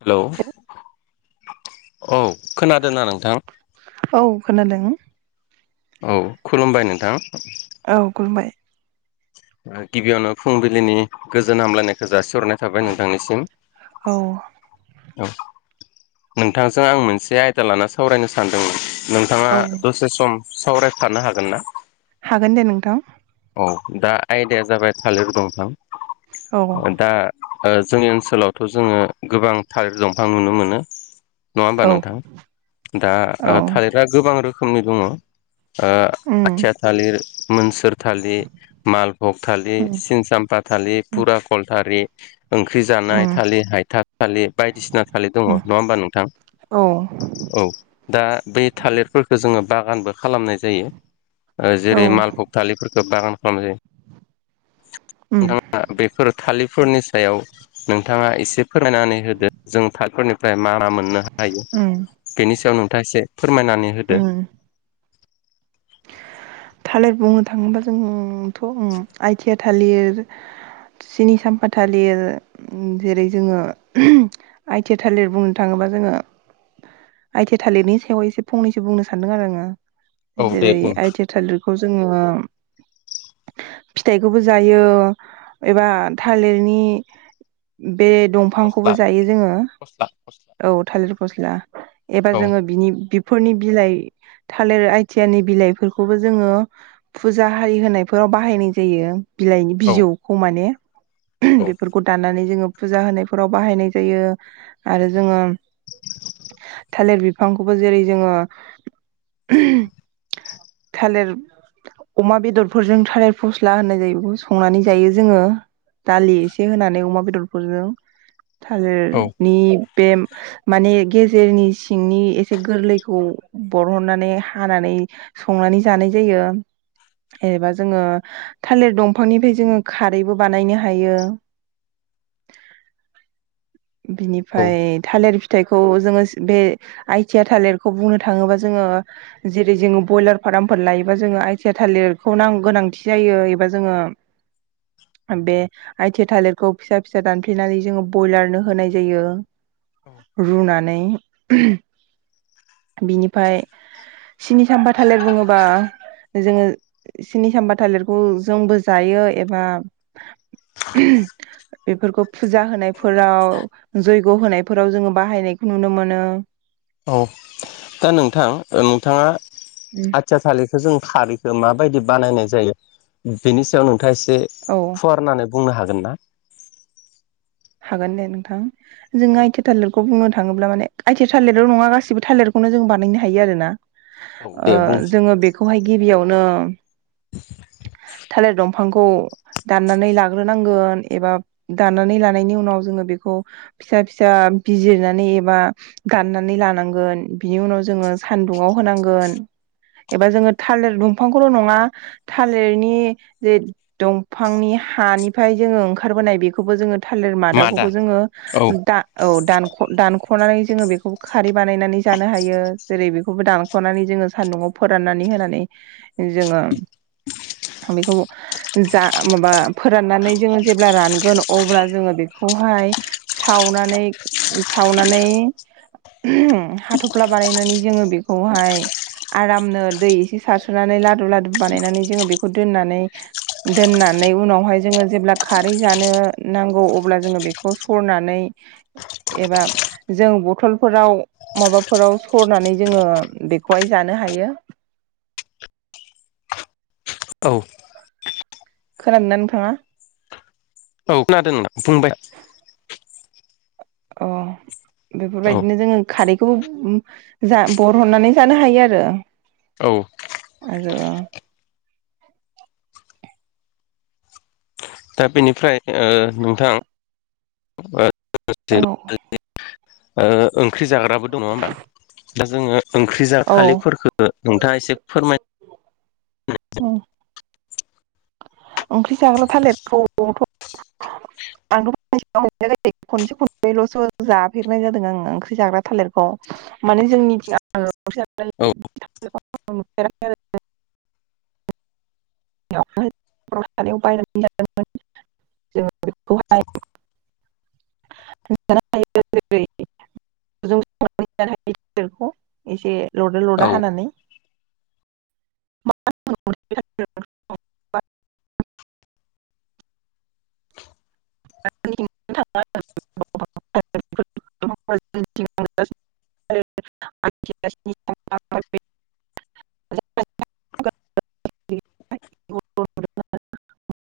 Hello औ खोनादोंना नोंथां? औ खोनादों। औ खुलुमबाय नोंथां। औ खुलुमबाय गिबियावनो फुंबिलिनि गोजोन हामलायनायखौ जासि हरनाय थाबाय नोंथांनिसिम औ औ नोंथांजों आं मोनसे आयदा लाना सावरायनो सानदोंमोन। नोंथाङा औ दसे सम सावरायफानो हागोन ना? हागोन दे नोंथां। औ दा आयदाया जाबाय थालिर दंफां औ दा ओ जोंनि ओनसोलावथ' जोङो गोबां थालिर दंफां नुनो मोनो। नङा होमबा औ नोंथां! दा औ थालिरा गोबां रोखोमनि दङ ओ उम आथिया थालिर मोनसोर थालिर मालभग थालिर उम सिनसामफा थालिर उम फुराकलथालि ओंख्रि जानाय थालिर, हायथा थालिर बायदिसिना थालिर दङ उम नङा होमबा नोंथां? औ औ दा बै थालिरफोरखो जोङो बागानबो खालामनाय जायो औ जेरै- मालबग बागान खालाम जायो। उम नोंथाङा बेफोर थालिरफोरनि सायाव नोंथाङा एसे फोरमायनानै होदो जों थालिफोरनिफ्राय मा मा मोननो हायो? उम बेनि सायाव नोंथाङा एसे फोरमायनानै होदो। उम थालिर बुंनो थाङोब्ला जोंथ' आइथिया थालिर सिनि साम्फा थालिर जेरै- जोङो आइथि थालिर बुंनो थाङोब्ला बा जोङो आइथिया थालिरनि सायाव एसे फंनैसो बुंनो सानदों आरो आङो‌। औ दे जेरै बुं -आइथिया थालिरखौ जोङो फिथाइखौबो जायो एबा थालिरनि बे फस्ला दंफांखौबो जायो जोङो। फस्ला फस्ला औ थालिर फस्ला एबार औ जोङो बिनि बि फोरनि बिलाइ थालिर आइथियानि बिलाइफोरखौबो जोङो फुजा हारि होनायफोराव बाहायनाय जायो बिलाइनि औ बिजौखौ माने औ बेफोरखौ दाननानै जोङो फुजा होनायफोराव बाहायनाय जायो आरो जोङो थालिर बिफांखौबो जेरै जोङो थालिर अमा बेदरफोरजों थालिर फस्ला होननाय जायो बेखौ संनानै जायो जोङो दालि एसे होनानै अमा बेदरफोरजों औ थालिरनि बे माने गेजेरनि सिंनि एसे गोरलैखौ बरहननानै हानानै संनानै जानाय जायो जेनेबा जोङो थालिर दंफांनिफ्राय जोङो खारैबो बानायनो हायो [inaudible] औ बिनिफ्राय थालिर फिथाइखौ जोङो बे आइथिया थालिरखौ बुंनो थाङोबा जोङो जेरै जोङो ब्रयलार फार्मफोर लायोबा जोङो आइथिया थालिरखौ गोनांथि जायो एबा जोङो बे आथिया थालिरखौ फिसा फिसा दानफ्लेनानै जोङो ब्रयलारनो होनाय जायो रुनान नै बिनिफ्राय सिनिसामबा थालिर बुङोबा जोङो सिनि सामबा थालिरखौ जोंबो जायो एबा [inaudible] बेफोरखौ फुजा होनायफोराव जयग' होनायफोराव जोङो बाहायनायखौ नुनो मोनो औ दा नोंथां नोंथाङा आथिया थालिर जों खारैखौ माबायदि बानायनाय जायो बेनि सायाव नोंथाङा एसे औ फुवारनानै बुंनो हागोन ना हागोन दे नोंथां जोंङो औ आइथि थालिरखौ बुंनो थाङोब्ला माने आइथि थालेेरिल नङा गाबं थालेटखौनो जों बानायनो हायो आरो ना औ ओ दे बुं जोङो बेखौहाय गिबियावनो थालिर दंफां बिफांखौ दाननानै लाग्रोनांगोन एबा दाननानै ला नायनि उनाव जोङो बेखौ फिसा फिसा बिजिरनानै एबा दाननानै लानांगोन बिनि उनाव जोङो सान्दुङाव होनांगोन एबा जोङो थालिर दंफांखौल' नङा थालिरनि जे दंफांनि हानिफ्राय जोङो ओंखारबोनाय बेखौबो जोङो थालिर मादा मादाखौबो जोङो औ औ दान दान' ख'नानै जोङो बेखौ खारै बानायनानै जानो हायो जेरै बेखौबो दानख'नानै जोङो सान्दुंङआव फोराननानै होनानै जोङो बेखौ जा माबा फोराननानै जोङो जेब्ला रानगोन अब्ला जोङो बेखौहाय सावनानै सावनानै हाथ'फ्ला बानायनानै जोङो बेखौहाय आरामनो दै एसे सारसोनानै लादु लादु बानायनानै जोङो बेखौ दोननानै दोननानै उनावहाय जोङो जेब्ला खारै जानो नांगौ अब्ला जोङो बेखौ सरनानै एबा जों बथलफोराव माबाफोराव सरनानै जोङो बेखौहाय जानो हायो [unintelligible] खोनादोंना नोंथाङा औ खोनादोंना बुंबाय अ औ बेफोरबायदिनो जोङो खारैखौबो जा बरहननानै जानो हायो आरो औ आरो दा बेनिफ्राय ओ नोंथां आरो [unintelligible] ओंख्रि जाग्राबो दङ नङा होमबा दा जोङो ओंख्रि जा औ थालिरफोरखो नोंथाङा एसे फोरमाय औ ओंख्रि जाग्रा थालिर थ' [inaudible] आंथ' मोन ज खनसे खनबैल'सो जाफेरनाय जादों आङो ओंख्रि जाग्रा थालिरखौ माने जोंनिथिं आरो [unintelligible] औ [unintelligible] [inaudible] [unintelligible] [unintelligible] एसे लदो लदा औ हानानै [unintelligible] [unintelligible] [unintelligible] [unintelligible] जरासुद्धा [unintelligible] [unintelligible]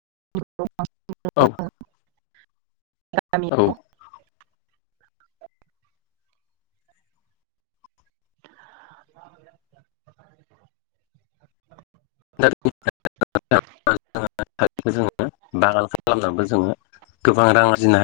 औ [unintelligible] नाही. औ [inaudible] जोङो बागान खालामनानैबो जोङो गोबां रां आरजिनाय